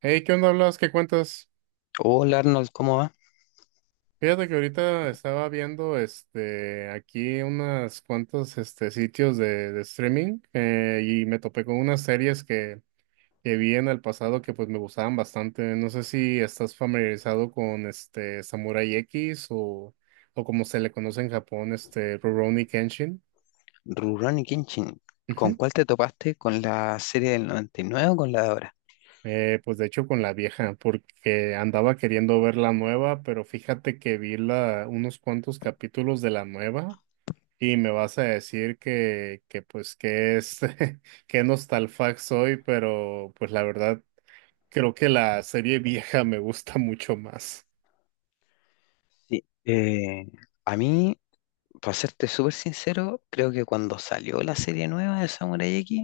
Hey, ¿qué onda hablas? ¿Qué cuentas? Hola Arnold, ¿cómo va? Fíjate que ahorita estaba viendo aquí unas cuantos sitios de streaming, y me topé con unas series que vi en el pasado que pues me gustaban bastante. No sé si estás familiarizado con Samurai X o como se le conoce en Japón, este Rurouni Kenshin. Rurouni Kenshin, ¿con Ujú. cuál te topaste? ¿Con la serie del 99 o con la de ahora? Pues de hecho con la vieja, porque andaba queriendo ver la nueva, pero fíjate que vi unos cuantos capítulos de la nueva. Y me vas a decir que pues que es que nostalfax soy, pero pues la verdad creo que la serie vieja me gusta mucho más. Sí. A mí, para serte súper sincero, creo que cuando salió la serie nueva de Samurai X,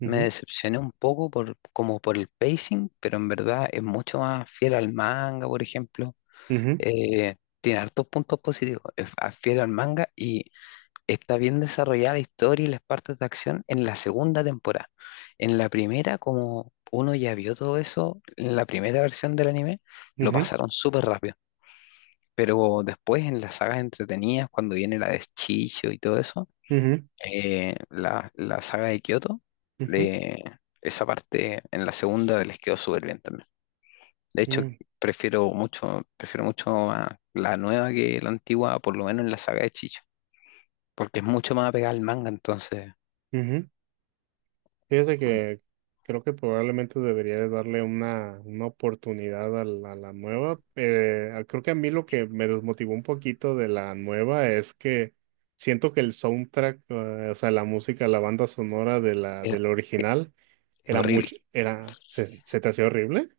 me Ujú, decepcioné un poco por, como por el pacing, pero en verdad es mucho más fiel al manga, por ejemplo. ujú, Tiene hartos puntos positivos, es fiel al manga y está bien desarrollada la historia y las partes de acción en la segunda temporada. En la primera, como uno ya vio todo eso, en la primera versión del anime, lo ujú, pasaron súper rápido. Pero después, en las sagas entretenidas, cuando viene la de Chicho y todo eso, ujú, la saga de Kyoto, ujú, le- esa parte en la segunda les quedó súper bien también. De hecho, ujú, prefiero mucho a la nueva que la antigua, por lo menos en la saga de Chicho, porque es mucho más apegada al manga, entonces. ujú. Fíjate que creo que probablemente debería de darle una oportunidad a a la nueva. Creo que a mí lo que me desmotivó un poquito de la nueva es que siento que el soundtrack, o sea, la música, la banda sonora de eh, del original Es era horrible. mucho, se, se te hacía horrible, ¿en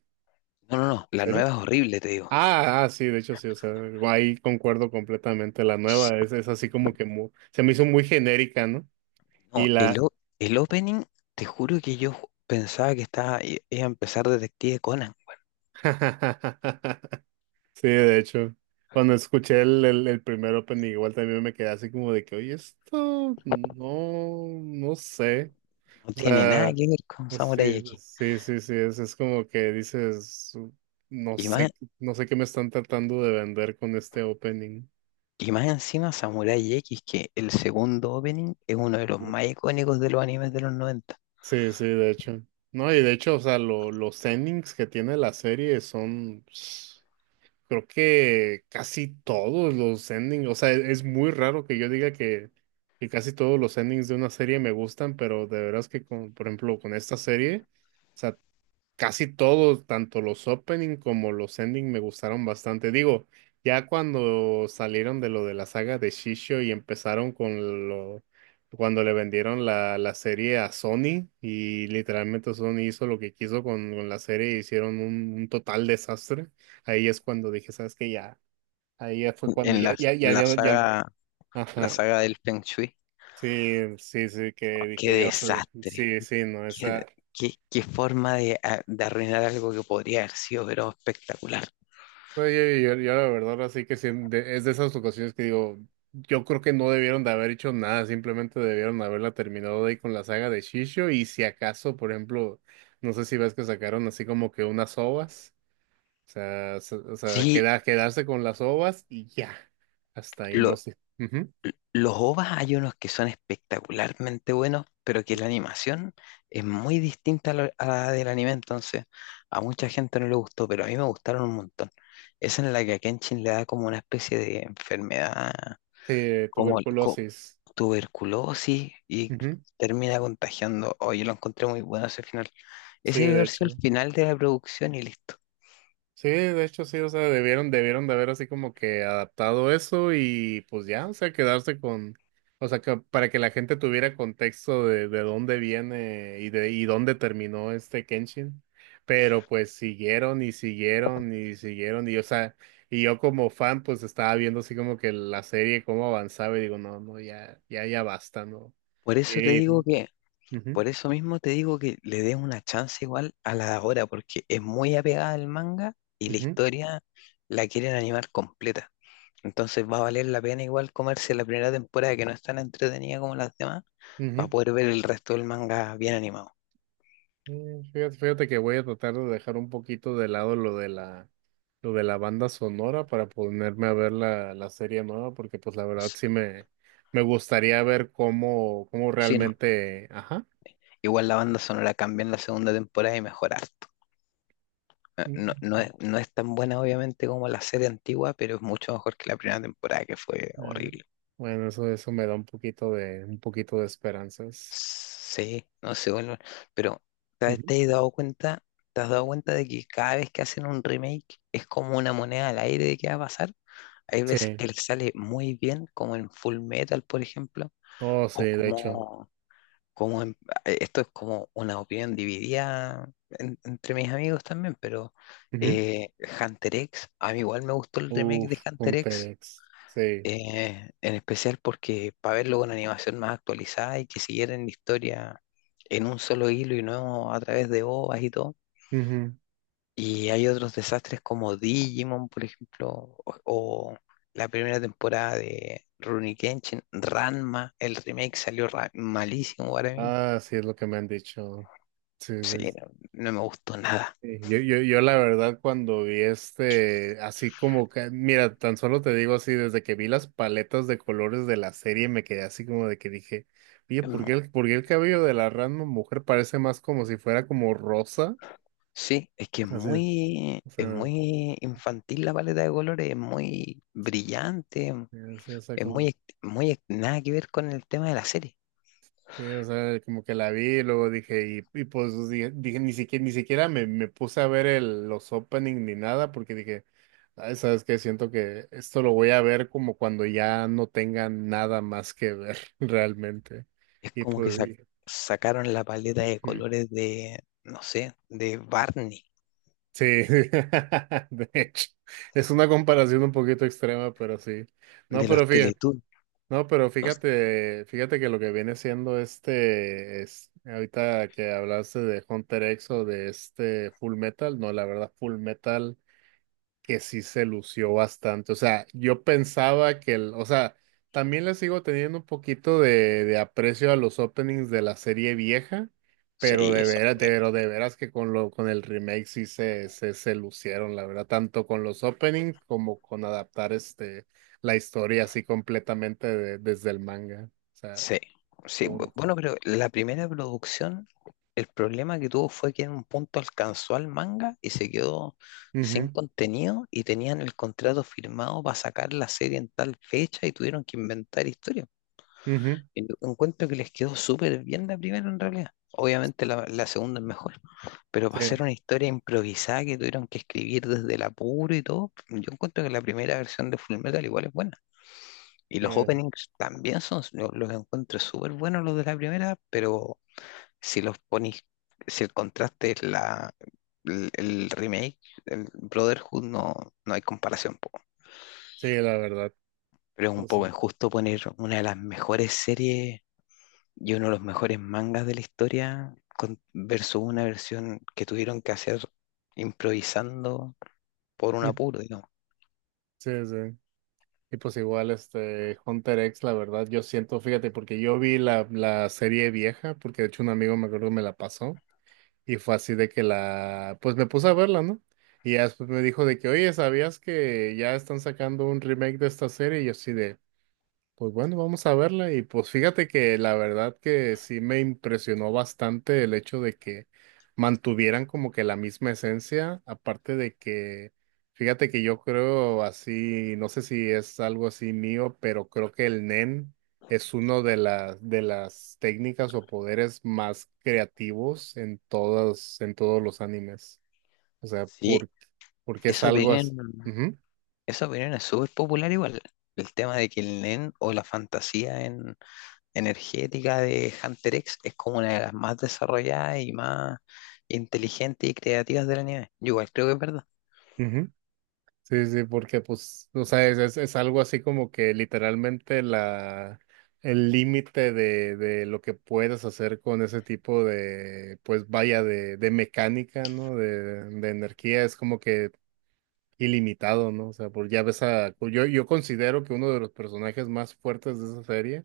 No, no, no. La serio? nueva es horrible, te digo. Sí, de hecho sí, o sea, ahí concuerdo completamente. La nueva es así como que se me hizo muy genérica, ¿no? No, Y el, la... o- El opening, te juro que yo pensaba que estaba, iba a empezar Detective Conan. Sí, de hecho, cuando escuché el primer opening igual también me quedé así como de que, oye, esto no, no sé. No O tiene nada sea, que ver con pues Samurai sí, X. sí, sí, sí, es como que dices, no Y más, sé, no sé qué me están tratando de vender con este opening. y más encima, Samurai X, que el segundo opening es uno de los más icónicos de los animes de los noventa. Sí, sí, de hecho. No, y de hecho, o sea, los endings que tiene la serie son. Creo que casi todos los endings, o sea, es muy raro que yo diga que casi todos los endings de una serie me gustan, pero de veras que, con, por ejemplo, con esta serie, o sea, casi todos, tanto los opening como los ending, me gustaron bastante. Digo, ya cuando salieron de lo de la saga de Shisho y empezaron con lo, cuando le vendieron la serie a Sony, y literalmente Sony hizo lo que quiso con la serie y hicieron un total desastre. Ahí es cuando dije, ¿sabes qué? Ya, ahí ya fue cuando En ya, la, ya, ya, ya, ya. La Ajá. saga del Feng Shui. Sí, sí, sí, Oh, que qué dije yo, o sea, desastre. sí, sí, no, Qué, esa. Qué forma de, de arruinar algo que podría haber sido, pero espectacular. No, yo la verdad así que sí, es de esas ocasiones que digo, yo creo que no debieron de haber hecho nada, simplemente debieron haberla terminado ahí con la saga de Shisho y si acaso, por ejemplo, no sé si ves que sacaron así como que unas ovas, o sea, o sea, Sí, quedarse con las ovas y ya, hasta ahí, lo, no sé. Ujú. Los OVAs, hay unos que son espectacularmente buenos, pero que la animación es muy distinta a a la del anime, entonces a mucha gente no le gustó, pero a mí me gustaron un montón. Esa en la que a Kenshin le da como una especie de enfermedad, Sí, como el- co- tuberculosis. tuberculosis, y Ujú. termina contagiando. Oye, lo encontré muy bueno ese final. Sí, Ese debió de haber sido el hecho. final de la producción y listo. Sí, de hecho sí, o sea, debieron, debieron de haber así como que adaptado eso y pues ya, o sea, quedarse con, o sea, que para que la gente tuviera contexto de dónde viene y de y dónde terminó este Kenshin. Pero pues siguieron y siguieron y siguieron y, o sea, y yo como fan pues estaba viendo así como que la serie cómo avanzaba y digo, no, no, ya, ya, ya basta, ¿no? Por eso te Y, digo ujú, que Por eso mismo te digo que le des una chance igual a la de ahora, porque es muy apegada al manga y la ujú, historia la quieren animar completa. Entonces va a valer la pena igual comerse la primera temporada, que no es tan entretenida como las demás, ujú. para Ujú. poder ver el resto del manga bien animado. Mm, fíjate, fíjate que voy a tratar de dejar un poquito de lado lo de lo de la banda sonora para ponerme a ver la serie nueva, porque pues la verdad S- sí me gustaría ver cómo, cómo Sí, no. realmente, ajá. Igual la banda sonora cambia en la segunda temporada y mejora harto. Mm, No es tan buena obviamente como la serie antigua, pero es mucho mejor que la primera temporada, que fue ah, horrible. bueno, eso me da un poquito de esperanzas. Sí, no sé, bueno, pero Ujú. te has dado cuenta? ¿Te has dado cuenta de que cada vez que hacen un remake es como una moneda al aire de qué va a pasar? Hay Sí, veces que les sale muy bien, como en Full Metal, por ejemplo, oh sí, o de hecho. como, como en- esto es como una opinión dividida entre mis amigos también, pero eh, Hunter X, a mí igual me gustó el Ujú. remake Uf, de Hunter un X, Terex. Sí. En especial porque para verlo con animación más actualizada y que siguieran la historia en un solo hilo y no a través de OVAs y todo. Ujú. Y hay otros desastres como Digimon, por ejemplo, o la primera temporada de Rurouni Kenshin, Ranma, el remake salió malísimo para mí. Ah, sí es lo que me han dicho. Sí, Sí, sí. no, no me gustó nada. Sí, yo, yo la verdad cuando vi así como que, mira, tan solo te digo así, desde que vi las paletas de colores de la serie me quedé así como de que dije, oye, Es mu- por qué el cabello de la Ranma mujer parece más como si fuera como rosa? Sí, es que Así, o es sea, muy infantil la paleta de colores, es muy brillante. así, o sea, Es muy, como, muy, nada que ver con el tema de la serie. sí, o sea, como que la vi y luego dije, y pues dije, dije, ni siquiera, ni siquiera me, me puse a ver los opening ni nada, porque dije, "Ay, ¿sabes qué? Siento que esto lo voy a ver como cuando ya no tenga nada más que ver realmente. Es Y como que pues, sac- Sacaron la paleta de ujú. colores de, no sé, de Barney, Sí, de hecho, es una comparación un poquito extrema, pero sí. No, de pero los fíjate. Teletubbies. No, pero No sé. fíjate, fíjate que lo que viene siendo es, ahorita que hablaste de Hunter X o de este Full Metal, no, la verdad, Full Metal, que sí se lució bastante. O sea, yo pensaba que el, o sea, también le sigo teniendo un poquito de aprecio a los openings de la serie vieja, Sí, pero de son veras, de, buenos. pero de veras que con lo, con el remake sí se lucieron, la verdad, tanto con los openings como con adaptar este la historia así completamente desde el manga. O sea, Sí, sí, como- bueno, pero la primera producción, el problema que tuvo fue que en un punto alcanzó al manga y se quedó sin Ujú, contenido, y tenían el contrato firmado para sacar la serie en tal fecha y tuvieron que inventar historias. ujú, Y yo encuentro que les quedó súper bien la primera en realidad. Obviamente la segunda es mejor, pero para sí, hacer una historia improvisada que tuvieron que escribir desde el apuro y todo, yo encuentro que la primera versión de Fullmetal igual es buena. Y los eh, openings también son, yo los encuentro súper buenos los de la primera, pero si los pones, si el contraste es el remake, el Brotherhood, no, no hay comparación. Po. sí, la verdad. Pero es un O sea, poco injusto poner una de las mejores series y uno de los mejores mangas de la historia versus una versión que tuvieron que hacer improvisando por un mm, apuro, digamos. sí, sí. Y pues igual este Hunter X, la verdad, yo siento, fíjate, porque yo vi la serie vieja, porque de hecho un amigo me acuerdo que me la pasó, y fue así de que la, pues me puse a verla, ¿no? Y ya después me dijo de que, oye, ¿sabías que ya están sacando un remake de esta serie? Y yo así de, pues bueno, vamos a verla y pues fíjate que la verdad que sí me impresionó bastante el hecho de que mantuvieran como que la misma esencia, aparte de que, fíjate que yo creo así, no sé si es algo así mío, pero creo que el Nen es uno de las técnicas o poderes más creativos en todos los animes. O sea, Sí, por, porque es esa algo así. opinión, esa opinión es súper popular igual. El tema de que el nen o la fantasía energética de Hunter X es como una de las más desarrolladas y más inteligentes y creativas del anime. Yo igual creo que es verdad. Ujú, sí, sí, porque pues, o sea, es algo así como que literalmente la, el límite de lo que puedes hacer con ese tipo de, pues vaya, de mecánica, ¿no? De energía es como que ilimitado, ¿no? O sea, pues ya ves a, pues, yo considero que uno de los personajes más fuertes de esa serie,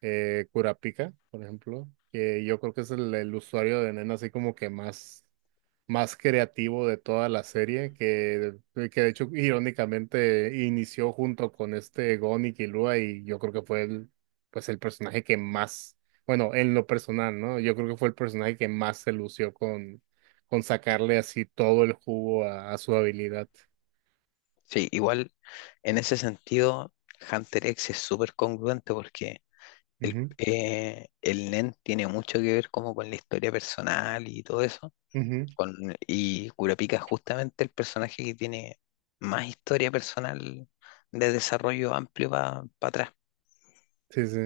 Kurapika, por ejemplo, que yo creo que es el usuario de Nen así como que más, más creativo de toda la serie, que de hecho irónicamente inició junto con este Gon y Killua, y yo creo que fue el, pues el personaje que más, bueno, en lo personal, ¿no? Yo creo que fue el personaje que más se lució con sacarle así todo el jugo a su habilidad. Sí, igual en ese sentido Hunter X es súper congruente porque Ujú, el Nen tiene mucho que ver como con la historia personal y todo eso. ujú. Con, y Kurapika es justamente el personaje que tiene más historia personal, de desarrollo amplio para atrás. Sí, sí.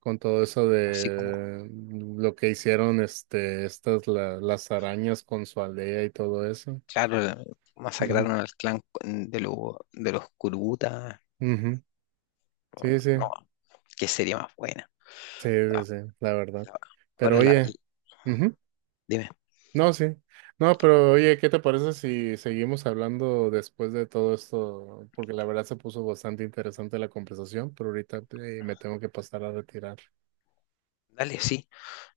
Con todo eso Así como, de lo que hicieron este, estas las arañas con su aldea y todo eso. claro, Ujú, masacraron al clan de los Kurubuta. ujú. Sí, sí. No, qué serie más buena. Sí, Ah, sí, sí, la verdad. la- Pero ahora oye, ujú, dime, no, sí. No, pero oye, ¿qué te parece si seguimos hablando después de todo esto? Porque la verdad se puso bastante interesante la conversación, pero ahorita me tengo que pasar a retirar. dale, sí.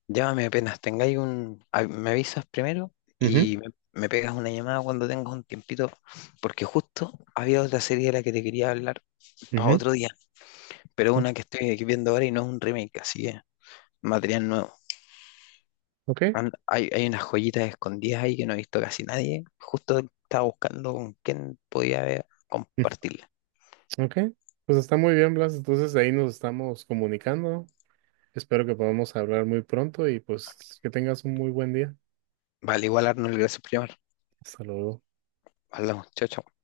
Llámame apenas tengáis un... Me avisas primero Ujú, y me pegas una llamada cuando tengas un tiempito, porque justo había otra serie de la que te quería hablar para ujú, otro día, pero ok, una que estoy aquí viendo ahora y no es un remake, así que material nuevo. ok, Hay unas joyitas escondidas ahí que no ha visto casi nadie. Justo estaba buscando con quién podía mm, compartirla. ok. Pues está muy bien, Blas. Entonces ahí nos estamos comunicando. Espero que podamos hablar muy pronto y pues que tengas un muy buen día. Vale, igual Arnold, gracias por llamar. Hasta luego. Hablamos, chao, chao.